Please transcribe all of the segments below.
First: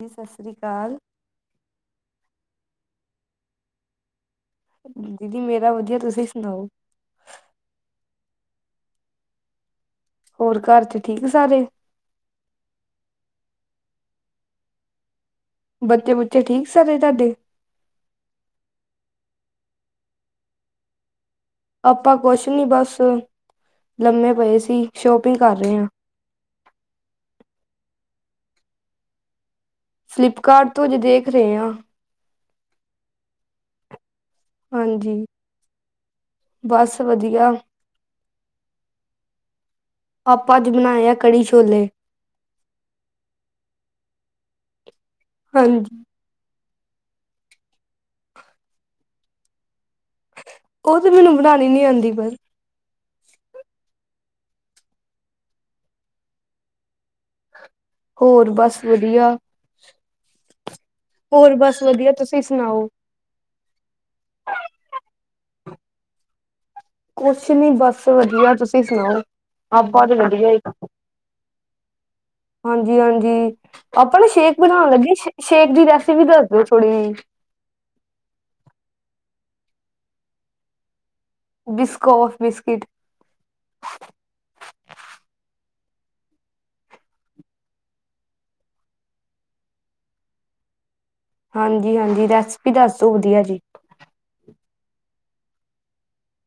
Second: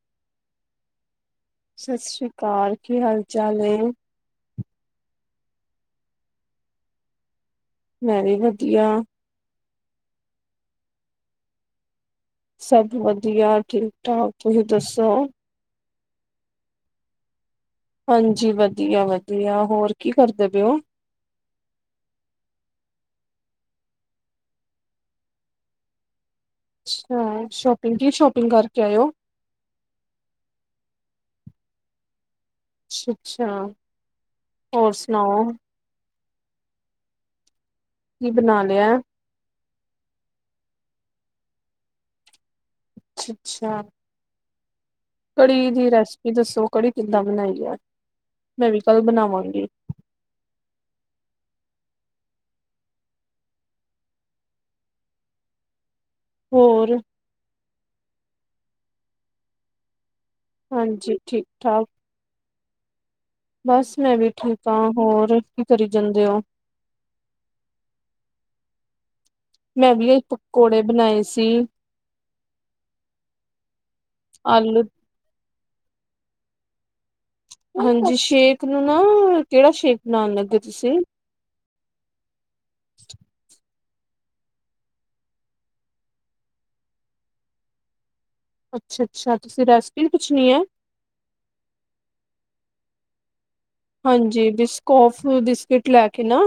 ਜੀ, ਸਾਸ ਰੀ ਕਾਲ ਸਸ ਰੀ ਕਾਲ, ਕੀ ਹਾਲ ਚਾਲ ਏ? ਦੀਦੀ, ਮੇਰਾ ਵਧੀਆ, ਤੁਸੀਂ ਸੁਣਾਓ? ਮੈਂ, ਵੀ ਵਧੀਆ ਹੋਰ ਘਰ 'ਚ, ਠੀਕ ਸਾਰੇ ਸਭ ਵਧੀਆ, ਠੀਕ -ਠਾਕ ਤੁਸੀਂ ਦੱਸੋ? ਬੱਚੇ -ਬੁੱਚੇ ਠੀਕ ਸਾਰੇ ਤਾਡੇ ਹਾਂਜੀ, ਵਧੀਆ -ਵਧੀਆ ਹੋਰ ਕੀ ਕਰਦੇ ਪੇ ਓ? ਆਪਾਂ ਕੁਛ ਨਈ, ਬਸ ਲੰਮੇ ਪਏ ਸੀ। ਸ਼ੋਪਿੰਗ ਕਰ ਰੇ ਆਂ ਅੱਛਾ ਸ਼ੋਪਿੰਗ, ਕੀ ਸ਼ੋਪਿੰਗ ਕਰਕੇ ਆਏ ਓ ਫਲਿੱਪਕਾਰਟ ਤੋਂ, ਅਜੇ ਦੇਖ ਰ‌ਏ ਆਂ ਅੱਛਾ- ਅੱਛਾ ਹੋਰ ਹਾਂਜੀ, ਸੁਣਾਓ ਬਸ ਵਧੀਆ ਕੀ, ਬਣਾ ਲਿਆ? ਆਪਾਂ, ਅੱਜ ਬਣਾਇਆ ਕੜੀ- ਛੋਲੇ ਅੱਛਾ -ਅੱਛਾ ਕੜੀ ਦੀ ਹਾਂਜੀ ਰੈਸਪੀ ਦੱਸੋ, ਕੜੀ ਕਿੱਦਾਂ ਬਣਾਈ ਦੀ, ਮੈਂ ਵੀ ਕੱਲ ਬਣਾਵਾਂਗੀ ਓ ਤੇ ਮੈਨੂੰ ਬਣਾਣੀ ਨਈ, ਆਂਦੀ ਪਰ ਹੋਰ ਹੋਰ ਬਸ ਵਧੀਆ ਹਾਂਜੀ। ਠੀਕ ਹੋਰ ਬਸ ਠਾਕ ਵਧੀਆ, ਤੁਸੀਂ ਸੁਣਾਓ? ਬਸ, ਮੈਂ ਵੀ ਠੀਕ ਆਂ,। ਹੋਰ ਕੀ ਕਰੀ ਜਾਂਦੇ ਓ? ਕੁਛ ਨਈ ਬਸ, ਵਧੀਆ ਤੁਸੀਂ ਸੁਣਾਓ? ਮੈਂ ਵੀ ਅਜ ਪਕੌੜੇ ਬਣਾਏ ਸੀ। ਹਾਂਜੀ- ਹਾਂਜੀ ਆਪਾਂ ਨਾ ਸ਼ੇਕ ਆਲੂ ਬਣਾਣ ਲੱਗੇ ਸੇਕ ਸ਼ੇਕ ਦੀ ਰੈਸਿਪੀ, ਦੱਸ ਦਿਓ ਥੋੜ੍ਹੀ ਜਿਹੀ ਹਾਂਜੀ, ਸ਼ੇਕ ਨੂੰ ਨਾ, ਕਿਹੜਾ ਸ਼ੇਕ ਬਣਾਣ ਲੱਗੇ ਤੁਸੀਂ? ਬਿਸਕੋਫ- ਬਿਸਕਿਟ ਅੱਛਾ -ਅੱਛਾ ਤੁਸੀਂ ਰੈਸਪੀ ਪੁੱਛਣੀ ਏ ਹਾਂਜੀ- ਹਾਂਜੀ ਰੈਸਪੀ, ਦੱਸ ਦੋ ਵਧੀਆ ਜੀ ਹਾਂਜੀ, ਬਿਸਕੌਫ ਬਿਸਕਿਟ ਲੈ ਕੇ ਨਾ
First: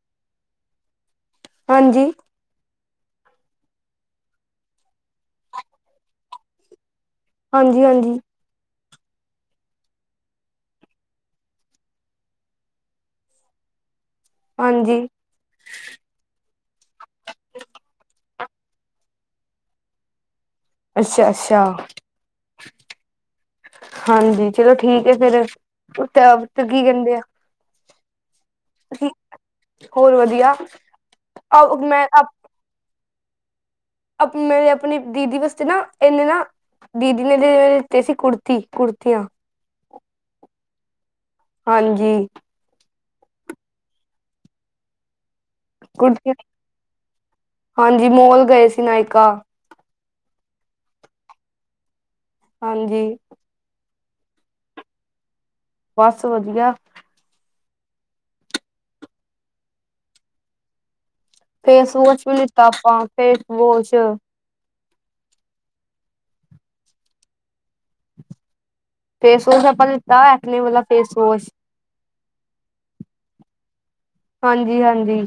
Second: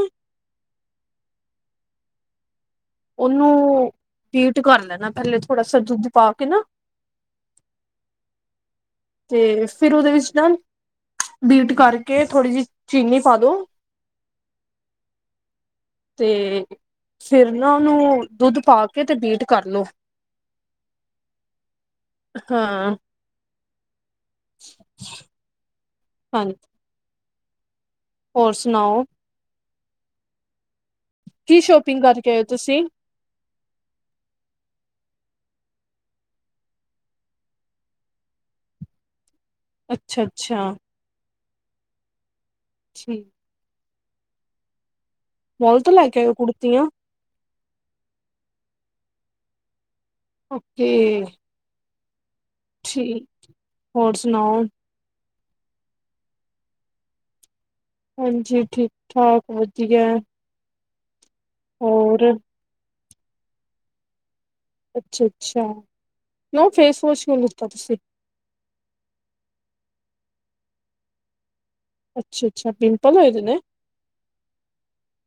ਹਾਂਜੀ। ਓਨੂੰ ਬੀਟ ਕਰ ਲੈਣਾ, ਪਹਿਲੇ ਥੋੜਾ ਸਾ ਦੁੱਧ ਪਾ ਕੇ ਨਾ ਹਾਂਜੀ -ਹਾਂਜੀ ਤੇ, ਫਿਰ ਓਦੇ ਵਿੱਚ ਨਾ ਬੀਟ ਕਰਕੇ, ਥੋੜ੍ਹੀ ਜੀ ਚੀਨੀ ਪਾ ਦੋ ਹਾਂਜੀ। ਤੇ ਫਿਰ ਨਾ ਓਨੂੰ, ਦੁੱਧ ਪਾ ਕੇ ਤੇ ਬੀਟ ਕਰ ਲੋ ਹਾਂ ਅੱਛਾ-ਅੱਛਾ-ਹਾਂਜੀ ਚਲੋ ਠੀਕ ਐ ਫਿਰ, ਓਤਵ ਹਾਂਜੀ ਫਿਰ ਕੀ ਕੈਂਦੇ ਆ ਹੋਰ ਸੁ- ਹੋਰ ਵਦੀਆ ਕੀ ਸ਼ੋਪਿੰਗ ਕਰਕੇ ਆਏ ਓ ਤੁਸੀਂ? ਅਪਨੇ, ਅਪਨੇ ਦੀਦੀ ਵਸਤੇ ਨਾ, ਏਨੇ ਨਾ- ਦੀਦੀ ਨੇ ਤੇ ਲਿਤੇ ਸੀ ਕੁੜਤੀ- ਕੁੜਤੀਆਂ। ਅੱਛਾ-ਅੱਛਾ ਹਾਂਜੀ ਠੀਕ ਮੋਲ ਤੋਂ ਲੈ ਕੇ ਆਏ ਕੁੜਤੀਆਂ? ਹਾਂਜੀ ਮੋਲ ਗਏ ਸੀ ਨਾਇਕਾ ਓਕੇ ਹਾਂਜੀ ਠੀਕ, ਹੋਰ ਸੁਨਾਓ ਬਸ ਵਦੀਯਾ ਹਾਂਜੀ ਠੀਕ- ਠਾਕ ਵਧੀਆ ਫੇਸ ਹੋਰ ਵੋਸ਼ ਵੀ ਲਿੱਤਾ ਆਪਾਂ ਫੇਸ ਵੋਸ਼ ਅੱਛਾ-ਅੱਛਾ, ਕਿਉਂ ਫੇਸ ਵਾਸ਼ ਕਿਉਂ ਲੀਤਾ ਤੁਸੀਂ ਫੇਸ ਵੋਸ਼ ਆਪਾਂ ਲਿੱਤਾ ਏਕਨੇ ਵਾਲਾ ਫੇਸ ਵਾਸ਼ ਅੱਛਾ-ਅੱਛਾ ਪਿੰਪਲ ਹੋਏ ਦੇ ਨੇ? ਹਾਂਜੀ-ਹਾਂਜੀ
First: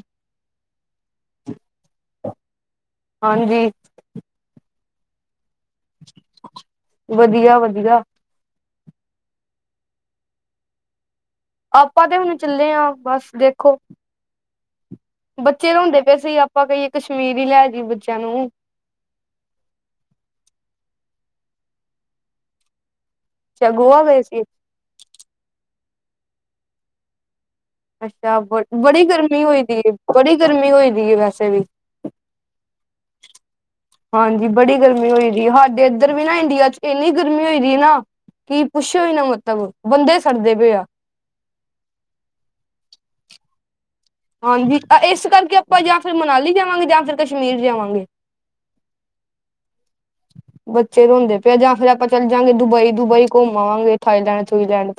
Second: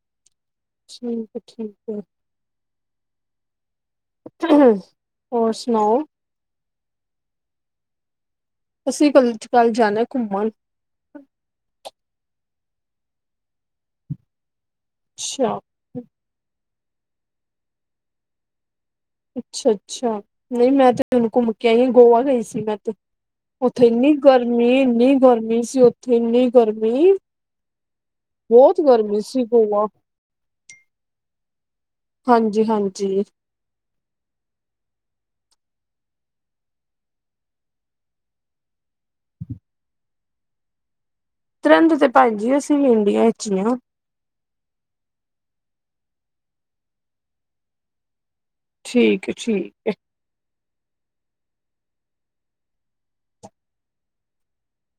ਠੀਕ ਆ ਠੀਕ ਏ ਹਾਂਜੀ ਹੋਰ ਸੁਨਾਓ ਵਧੀਆ-ਵਧੀਆ ਅਸੀਂ ਕੱਲ-ਕੱਲ ਜਾਣਾ ਘੁੰਮਣ ਆਪਾਂ ਤੇ ਹੁਣ ਚੱਲੇ ਹਾਂ ਬਸ ਦੇਖੋ ਅੱਛਾ ਬੱਚੇ ਰੋਂਦੇ ਪਏ ਸੀ ਆਪਾਂ ਕਹੀਏ ਕਸ਼ਮੀਰ ਈ ਲੈ ਜਈਏ ਬੱਚਿਆਂ ਨੂੰ ਅੱਛਾ-ਅੱਛਾ ਨਈ ਮੈਂ ਤੇ ਹੁਨ ਘੁੰਮ ਕੇ ਆਈ ਗੋਆ ਗਈ ਸੀ ਮੈਂ ਤੇ ਅੱਛਾ ਓਥੇ ਗੋਆ ਇੰਨੀ ਗਏ ਸੀ ਗਰਮੀ-ਇੰਨੀ ਗਰਮੀ ਸੀ ਓਥੇ ਇੰਨੀ ਗਰਮੀ ਅੱਛਾ ਬ ਬਹੁਤ ਬੜੀ ਗਰਮੀ ਸੀ ਹੋਇ ਦੀ ਗੋਆ ਏ ਬੜੀ ਗਰਮੀ ਹੋਈ ਦੀ ਵੈਸੇ ਵੀ ਹਾਂਜੀ-ਹਾਂਜੀ ਹਾਂਜੀ ਬੜੀ ਗਰਮੀ ਹੋਈ ਦੀ ਅ, ਸਾਡੇ ਇੱਧਰ ਵੀ ਨਾ ਇੰਡੀਆ ਚ' ਏਨੀ ਗਰਮੀ ਹੋਈ ਦੀ ਏ ਨਾ ਕੀ ਪੁੱਛੋ ਇ ਨਾ ਮਤਲਬ ਬੰਦੇ ਸੜਦੇ ਪਏ ਆ ਤੇ ਰੇਂਦੇ ਤੇ ਪੈਂਜੀ ਅਸੀਂ ਵੀ ਇੰਡੀਆ ਇਚ ਹੀ ਆ ਹਾਂਜੀ, ਏਸ ਕਰਕੇ ਆਪਾਂ ਜਾਂ ਫਿਰ ਮਨਾਲੀ ਜਾਵਾਂਗੇ ਜਾਂ ਫਿਰ ਕਸ਼ਮੀਰ ਜਾਵਾਂਗੇ ਠੀਕ ਹੈ-ਠੀਕ ਏ ਬੱਚੇ ਰੋਂਦੇ ਪਏ ਆ ਜਾਂ ਫੇਰ ਆਪਾਂ ਚੱਲ ਜਾਂਗੇ ਦੁਬਈ-ਦੁਬਈ ਘੁੰਮ ਆਵਾਂਗੇ ਥਾਈਲੈਂਡ ਥੂਈਲੈਂਡ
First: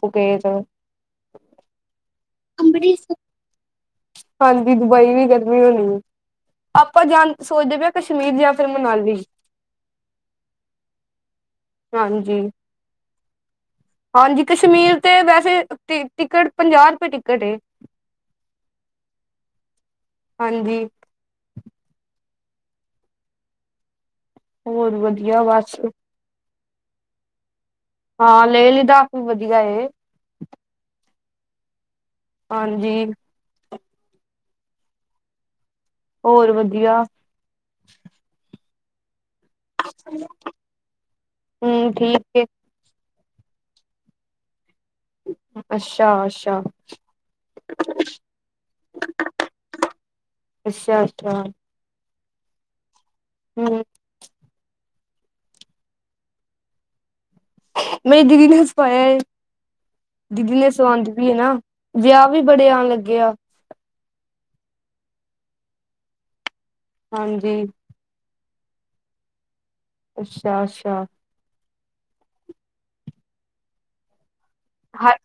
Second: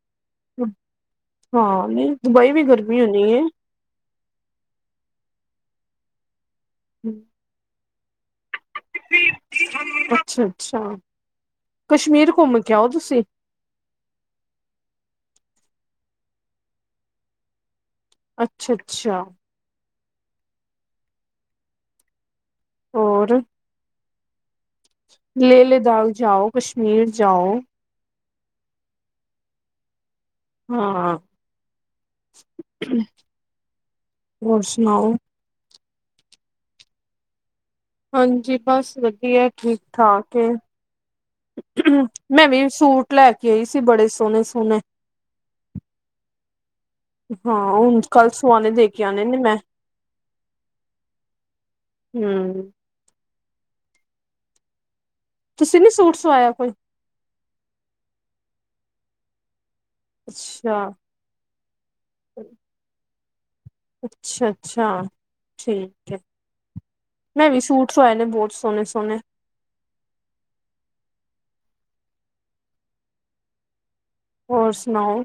ਹਾਂ ਨਈ ਦੁਬਈ ਵੀ ਗਰਮੀ ਅੰਮ੍ਰਿਤਸਰ ਹੋਨੀ ਅ। ਹਾਂਜੀ, ਦੁਬਈ ਵੀ ਗਰਮੀ ਹੋਣੀ ਏ। ਆਪਾਂ ਜਾਂ ਸੋਚਦੇ ਪਏ ਕਸ਼ਮੀਰ ਜ ਤੇ ਮਨਾਲੀ ਅੱਛਾ-ਅੱਛਾ ਕਸ਼ਮੀਰ ਹਾਂਜੀ ਘੁੰਮ ਕੇ ਆਓ ਤੁਸੀਂ ਹਾਂਜੀ ਕਸ਼ਮੀਰ ਤੇ ਵੈਸੇ ਟੀ ਟਿਕਟ ਪੰਜਾ ਰੁਪਏ ਟਿਕਟ ਏ ਅੱਛਾ-ਅੱਛਾ ਹਾਂਜੀ ਹੋਰ ਹੋਰ ਵਧੀਆ ਲੇਹ ਬਸ ਲਦਾਖ ਜਾਓ, ਕਸ਼ਮੀਰ ਜਾਓ ਹਾਂ ਲੈ ਲਦਕ ਵੀ ਵਧੀਆ ਐ। ਹਾਂ, ਹਾਂਜੀ ਹੋਰ ਸੁਣਾਓ? ਹੋਰ ਵਧੀਆ। ਹਾਂਜੀ ਬਸ ਵਧੀਆ ਠੀਕ- ਠਾਕ ਹਮ ਹੈ ਠੀਕ ਏ ਮੈਂ ਵੀ ਸੂਟ ਲੈ ਕੇ ਆਈ ਸੀ, ਬੜੇ ਸੋਹਣੇ-ਸੋਹਣੇ। ਅੱਛਾ-ਅੱਛਾ। ਹਾਂ ਹੁਣ ਕੱਲ ਸੂਆਣੇ ਦੇ ਕੇ ਆਨੇ ਨੇ ਮੈਂ। ਅੱਛਾ-ਅੱਛਾ। ਹੂ। ਹੂ। ਤੁਸੀਂ ਨੀ ਸੂਟ ਸਵਾਇਆ ਕੋਈ? ਮੇਰੀ ਦੀਦੀ ਨੇ ਸਫਾਇਆ, ਦੀਦੀ ਨੇ ਅੱਛਾ ਸਵਾਦੀ ਪਈ ਵੀ ਐ ਨਾ। ਵਿਆਹ ਵੀ ਬੜੇ ਆਣ ਲੱਗੇ ਐ। ਅੱਛਾ -ਅੱਛਾ, ਠੀਕ ਐ ਕੇ ਮੈਂ ਵੀ ਹਾਂਜੀ ਸੂਟ ਸੁਆਏ ਨੇ ਬਹੁਤ ਸੋਹਣੇ -ਸੋਹਣੇ। ਅੱਛਾ- ਅੱਛਾ। ਹੋਰ ਹ ਸੁਣਾਓ?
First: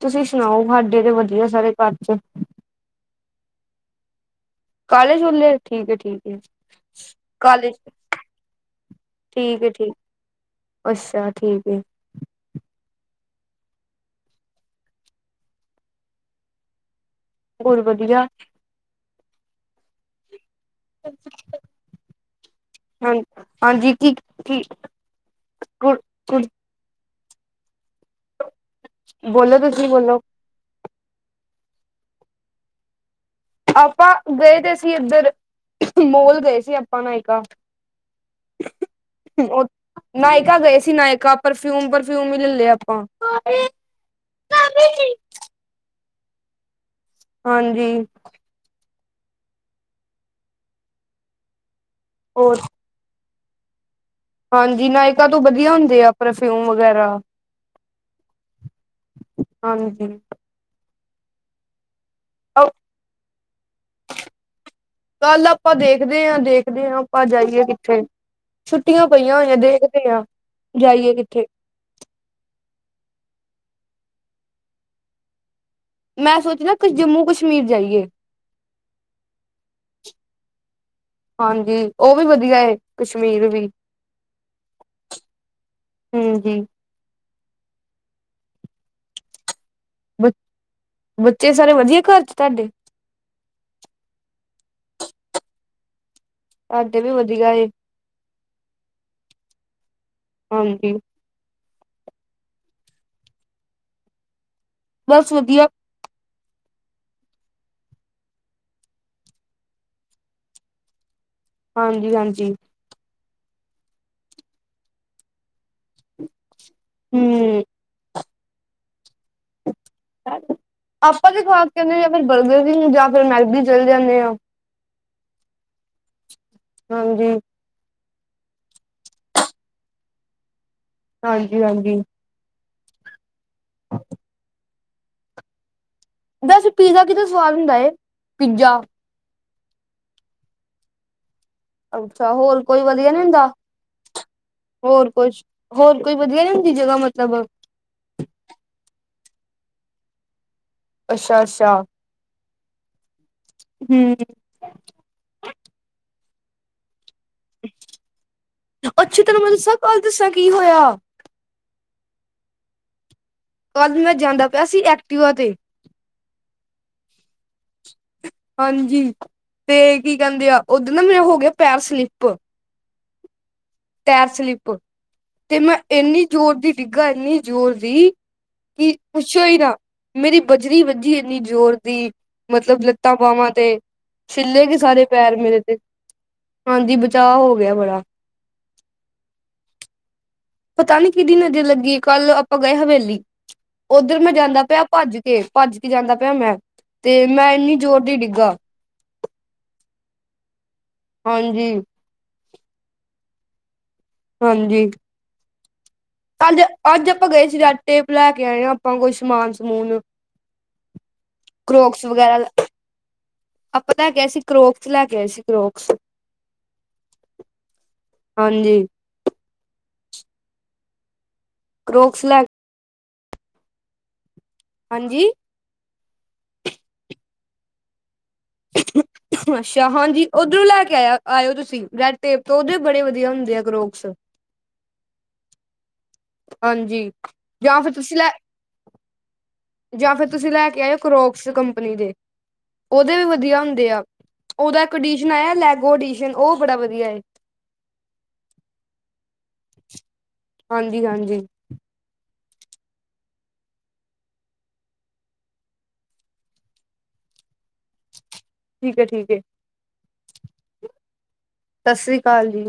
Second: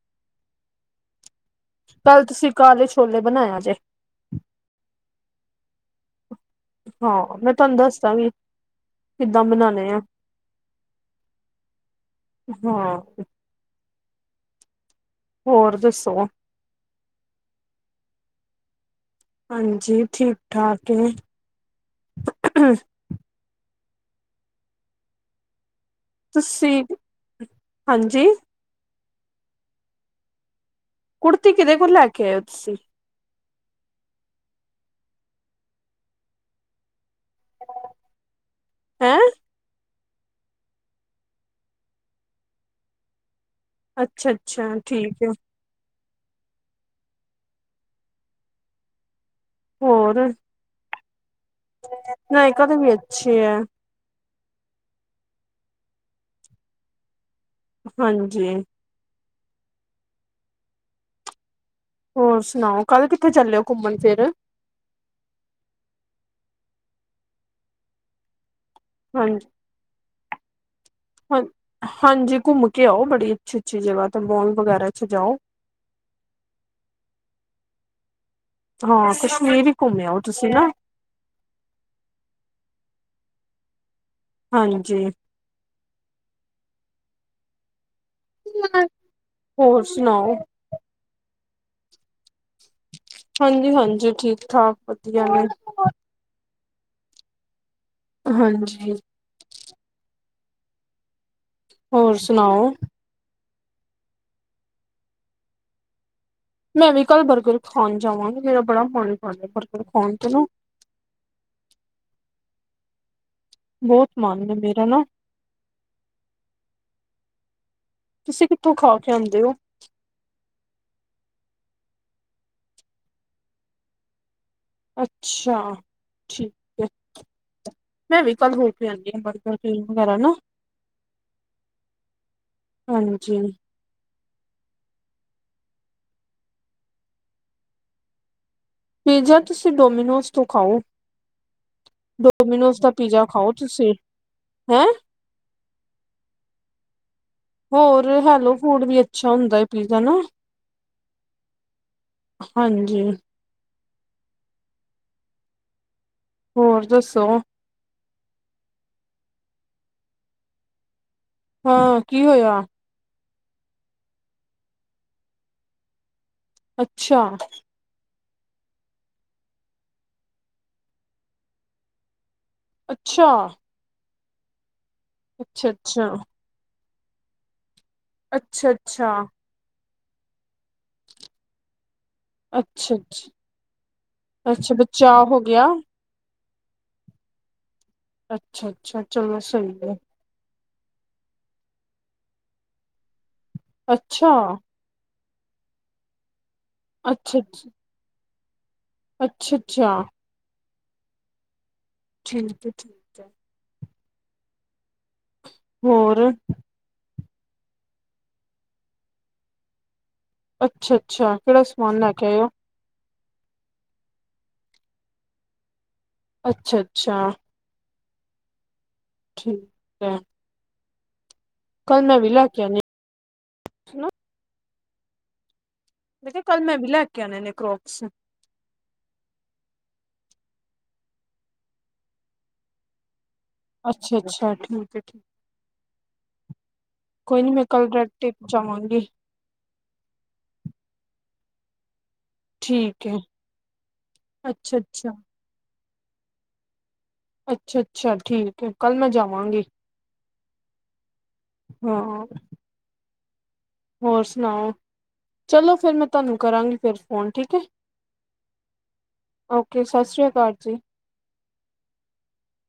ਤੁਸੀਂ ਸੁਣਾਓ? ਹਾਡੇ ਤੇ ਵਧੀਆ ਸਾਰੇ। ਘਰ ਚ ਕੱਲ ਤੇ ਤੁਸੀਂ ਕਾਲੇ ਛੋਲੇ ਬਣਾਇਆ ਜੇ। ਕਾਲੇ ਛੋਲੇ ਠੀਕ ਹੈ ਠੀਕ। ਹਾਂ ਮੈਂ ਕਾਲੇ ਤੁਹਾਨੂੰ ਦੱਸਦਾਂ ਗੀ। ਠੀਕ ਹੈ ਠੀਕ, ਅੱਛਾ ਠੀਕ ਐ। ਹਾਂ। ਹੋਰ ਦੱਸੋ? ਹੋਰ ਵਧੀਆ? ਹਾਂਜੀ, ਠੀਕ- ਠਾਕ। ਹੈ ਹਾਂ ਹਾਂਜੀ ਕੀ ਠੀ ਗੂਡ ਤੁਸੀਂ, ਹਾਂਜੀ ਬੋਲੋ ਤੁਸੀਂ ਬੋਲੋ? ਕੁੜਤੀ ਕਿਹਦੇ ਕੋਲ ਲੈ ਕੇ ਆਏ ਹੋ ਤੁਸੀਂ? ਆਪਾਂ ਗਏ ਤੇ ਸੀ, ਇੱਧਰ ਮੋਲ ਗਏ ਸੀ ਆਪਾਂ ਨਾ ਹੈਂ [unintelligible] ਨਾਇਕਾ ਗਏ ਸੀ, ਨਾਇਕਾ ਪਰਫਿਊਮ, ਪਰਫਿਊਮ ਹੀ ਲੈ ਲਿਆ ਆਪਾਂ। ਅੱਛਾ-ਅੱਛਾ ਠੀਕ ਹੈ। ਹਾਂਜੀ। ਹੋਰ? ਹੋਰ ਨਾਇਕਾ ਦੇ ਵੀ ਅੱਛੇ ਐ। ਹਾਂਜੀ, ਨਾਇਕਾਾਂ ਤੋਂ ਵਧੀਆ ਹੁੰਦੇ, ਆ ਪਰਫਿਊਮ ਵਗੈਰਾ। ਹਾਂਜੀ। ਹਾਂਜੀ। ਹੋਰ ਸੁਣਾਓ? ਕੱਲ ਕਿੱਥੇ ਚਾਲੇ ਘੁੰਮਣ ਫਿਰ? ਕੱਲ ਆਪਾਂ ਦੇਖਦੇ ਐ, ਦੇਖਦੇ ਐ ਆਪਾਂ ਜਾਈਏ ਕਿੱਥੇ? ਛੁੱਟੀਆਂ ਪਈਆਂ ਹਾਂਜੀ ਹੋਈਆਂ, ਦੇਖਦੇ ਐ ਜਾਈਏ ਹਾਂ ਕਿੱਥੇ ਹਾਂਜੀ ਘੁੰਮ ਕੇ ਆਓ, ਬੜੀ ਅੱਛੀ -ਅੱਛੀ ਜਗ੍ਹਾ ਤੇ ਮੋਲ ਵਗੈਰਾ ਚ ਜਾਓ। ਮੈਂ ਸੋਚਦਾ ਕੁ ਜੰਮੂ- ਕਸ਼ਮੀਰ ਜਾਈਏ। ਹਾਂ ਕਸ਼ਮੀਰ ਵੀ ਘੁੰਮਿ ਆਓ ਤੁਸੀਂ ਨਾ ਹਾਂਜੀ, ਉਹ ਵੀ ਵਧੀਆ ਕਸ਼ਮੀਰ ਵੀ। ਹਾਂਜੀ। ਹੂੰ--ਹੂੰ [unintelligible] ਹੋਰ ਬ ਸੁਣਾਓ? ਬੱਚੇ ਸਾਰੇ ਵਧੀਆ, ਘਰ ਚ ਤੁਹਾਡੇ? ਹਾਂਜੀ, ਹਾਂਜੀ, ਠੀਕ- ਠਾਕ ਵਧੀਆ ਨੇ। ਤਾਡੇ ਵੀ ਵਧੀਆ ਏ। ਹਾਂਜੀ। ਹਾਂਜੀ, ਹੋਰ ਸੁਣਾਓ? ਬਸ ਵਧੀਆ। ਮੈਂ ਵੀ ਕੱਲ ਬਰਗਰ ਖਾਣ ਜਾਵਾਂਗੀ, ਮੇਰਾ ਬੜਾ ਮਨ ਕਰਦਾ ਐ, ਬਰਗਰ ਖਾਣ ਚਨਾ ਹਾਂਜੀ, ਹਾਂਜੀ। ਬੋਤ ਮਨ ਏ ਮੇਰਾ ਨਾ ਹੂੰਮ ਮ ਤੁਸੀਂ ਕਿੱਥੋਂ ਖਾ ਕੇ ਆਂਦੇ ਓ? ਆਪਾਂ ਤੇ ਖਾ ਕੇ ਆਂਦੇ ਆ ਜਾਂ ਫਿਰ ਬਰਗਰ ਕਿੰਗ, ਜਾਂ ਫਿਰ ਮੈਗਜੀ ਚਲੇ ਜਾਂਦੇ ਆ। ਅੱਛਾ, ਠੀਕ ਏ। ਹਾਂਜੀ ਮੈਂ ਵੀ ਕੱਲ ਹੋਰ ਕੇ ਆਦੀ ਆ ਬਰਗਰ- ਕਿੰਗ ਵਗੈਰਾ ਨਾ। ਹਾਂਜੀ, ਹਾਂਜੀ ਹਾਂਜੀ। ਦੱਸ ਪੀਜ਼ਾ ਕੀਦਾ ਸਵਾਦ ਹੁੰਦਾ ਏ, ਪੀਜ਼ਾ। ਪੀਜ਼ਾ ਤੁਸੀਂ ਡੋਮੀਨੋਜ਼ ਤੋਂ ਖਾਓ। ਅੱਛਾ, ਹੋਰ ਡੋਮੀਨੋਜ਼ ਕੋਈ ਦਾ ਵਧੀਆ ਨੀ ਪੀਜ਼ਾ ਹੁੰਦਾ। ਖਾਓ ਤੁਸੀਂ ਹੈਂ ਹੋਰ ਕੁੱਛ, ਹੋਰ ਕੋਈ ਵਧੀਆ ਨੀ ਹੁੰਦੀ ਜਗ੍ਹਾ ਮਤਲਬ। ਹੋਰ ਹੈਲੋ- ਫੂਡ ਵੀ ਅੱਛਾ ਹੁੰਦਾ ਏ ਪੀਜ਼ਾ ਨਾ। ਅੱਛਾ, ਅੱਛਾ ਹਾਂਜੀ। ਹੂੰਮ ਹੋਰ ਦੱਸੋ? ਅੱਛਾ, ਤੈਨੂੰ ਮੈਂ ਦੱਸਾਂ ਕੱਲ ਦੱਸਾ ਕੀ ਹੋਇਆ। ਹਾਂ ਕੀ ਹੋਇਆ? ਕੱਲ ਮੈਂ ਜਾਂਦਾ ਪਿਆ ਸੀ ਐਕਟਿਵਾ ਤੇ। ਅੱਛਾ। ਹਾਂਜੀ, ਤੇ ਕੀ ਕੈਂਦੇ ਆ, ਉੱਧ ਨਾ ਮੇਰੇ ਹੋ ਗਿਆ ਪੈਰ ਸਲਿੱਪ। ਅੱਛਾ। ਟੈਰ ਸਲਿਪ ਤੇ ਅੱਛਾ ਮੈਂ ਅੱਛਾ ਇੰਨੀ ਜ਼ੋਰ ਦੀ ਡਿੱਗਾ, ਇੰਨੀ ਜ਼ੋਰ ਦੀ। ਅੱਛਾ, ਕਿ ਅੱਛਾ ਪੁੱਛੋ ਹੀ ਨਾ ਮੇਰੀ ਬਜਰੀ ਵੱਜੀ ਇੰਨੀ ਜ਼ੋਰ ਦੀ ਮਤਲਬ ਅੱਛਾ ਲੱਤਾਂ ਅੱਛਾ ਬਾਵਾਂ ਤੇ। ਛਿੱਲੇ ਅੱਛਾ ਗੇ ਸਾਰੇ ਬਚਾਅ ਪੈਰ ਹੋ ਮੇਰੇ ਗਿਆ ਤੇ, ਹਾਂਜੀ ਬਚਾਅ ਹੋ ਗਿਆ ਬੜਾ। ਅੱਛਾ, ਅੱਛਾ ਚਲੋ ਸਈ ਐ। ਪਤਾ ਨੀ ਕਿਦੀ ਨਜ਼ਰ ਲੱਗੀ, ਕੱਲ ਆਪਾਂ ਗਏ ਹਵੇਲੀ ਉੱਧਰ ਅੱਛਾ ਮੈਂ ਜਾਂਦਾ ਪਿਆ। ਭੱਜ ਕੇ, ਭੱਜ ਕੇ ਜਾਂਦਾ ਪਿਆ ਮੈਂ ਤੇ ਮੈਂ ਇੰਨੀ ਜ਼ੋਰ ਦੀ ਡਿੱਗਾ। ਅੱਛੇ, ਅਛੇਆ। ਹਾਂਜੀ। ਠੀਕ ਐ ਠੀ ਹਾਂਜੀ। ਹੋਰ? ਅੱਜ-ਅੱਜ ਆਪਾਂ ਗਏ ਸੀ ਆ ਰੈਡ ਟੇਪ, ਲੈ ਕੇ ਆਏ ਆ ਆਪਾਂ ਕੋਈ ਸਮਾਨ-ਸਮੂਨ। ਅੱਛਾ-ਅੱਛਾ, ਕੇੜਾ ਸਮਾਨ ਲੈ ਕੇ ਆਇਓ? ਆਪਾਂ ਲੈ ਕੇ ਆਏ ਸੀ ਕਰੋਕਸ, ਲੈ ਕੇ ਆਏ ਸੀ ਕਰੋਕਸ। ਅੱਛਾ-ਅੱਛਾ। ਹਾਂਜੀ। ਠੀਕ ਐ। ਕੱਲ ਮੈਂ ਕਰੋਕਸ ਵੀ ਲੈ ਲੈਕੇ ਆਨੀ ਆ। ਹਾਂਜੀ? ਮੈਂ ਕਿਆ, ਕੱਲ ਮੈਂ ਵੀ ਲੈ ਕੇ ਆਣੇ ਨੇ ਕਰੋਕਸ। ਅੱਛਾ ਹਾਂਜੀ, ਉੱਧਰੋਂ ਲੈ ਕੇ ਆਇਆ ਆਇਓ ਤੁਸੀਂ ਰੈਡ ਟੇਪ ਤੋਂ, ਉਧਰੋਂ ਬੜੇ ਵਧੀਆ ਹੁੰਦੇ ਆ। ਕਰੋਕਸ ਅੱਛਾ-ਅੱਛਾ, ਠੀਕ ਐ ਠੀਕ। ਹਾਂਜੀ, ਕੋਈ ਨੀ ਮੈਂ ਜਾਂ ਕੱਲ ਫਿਰ ਰੈਡ ਤੁਸੀਂ ਲੈ ਟੇਪ ਜਾਵਾਂਗੀ ਜਾਂ ਫਿਰ ਤੁਸੀਂ ਲੈ ਕੇ ਆਏਓ ਕਰੋਕਸ, ਕੰਪਨੀ ਦੇ। ਠੀਕ ਓਦੇ ਹੈ ਵੀ ਵਧੀਆ ਹੁੰਦੇ ਆ। ਅੱਛਾ ਓਦਾ ਇੱਕ ਅੱਛਾ ਅਡੀਸ਼ਨ ਆਇਆ, ਲੈਗੋ ਅਡੀਸ਼ਨ, ਓ ਬੜਾ ਵਧੀਆ ਏ। ਅੱਛਾ-ਅੱਛਾ, ਠੀਕ ਐ, ਕੱਲ੍ਹ ਮੈਂ ਜਾਵਾਂਗੀ। ਹਾਂਜੀ, ਹਾਂਜੀ। ਹਾਂ। ਹੋਰ ਸੁਣਾਓ, ਚਲੋ ਫੇਰ ਮੈਂ ਤੁਹਾਨੂੰ ਕਰਾਂਗੀ ਫਿਰ ਫੋਨ, ਠੀਕ ਹੈ। ਠੀਕ ਏ, ਠੀਕ ਏ। ਓਕੇ, ਸਤਿ ਸ਼੍ਰੀ ਅਕਾਲ ਜੀ। ਸਤਿ ਸ਼੍ਰੀ ਅਕਾਲ ਜੀ।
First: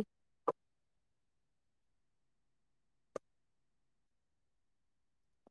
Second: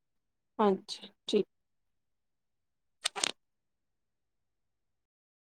ਹਾਂਜੀ, ਹਾਂਜੀ।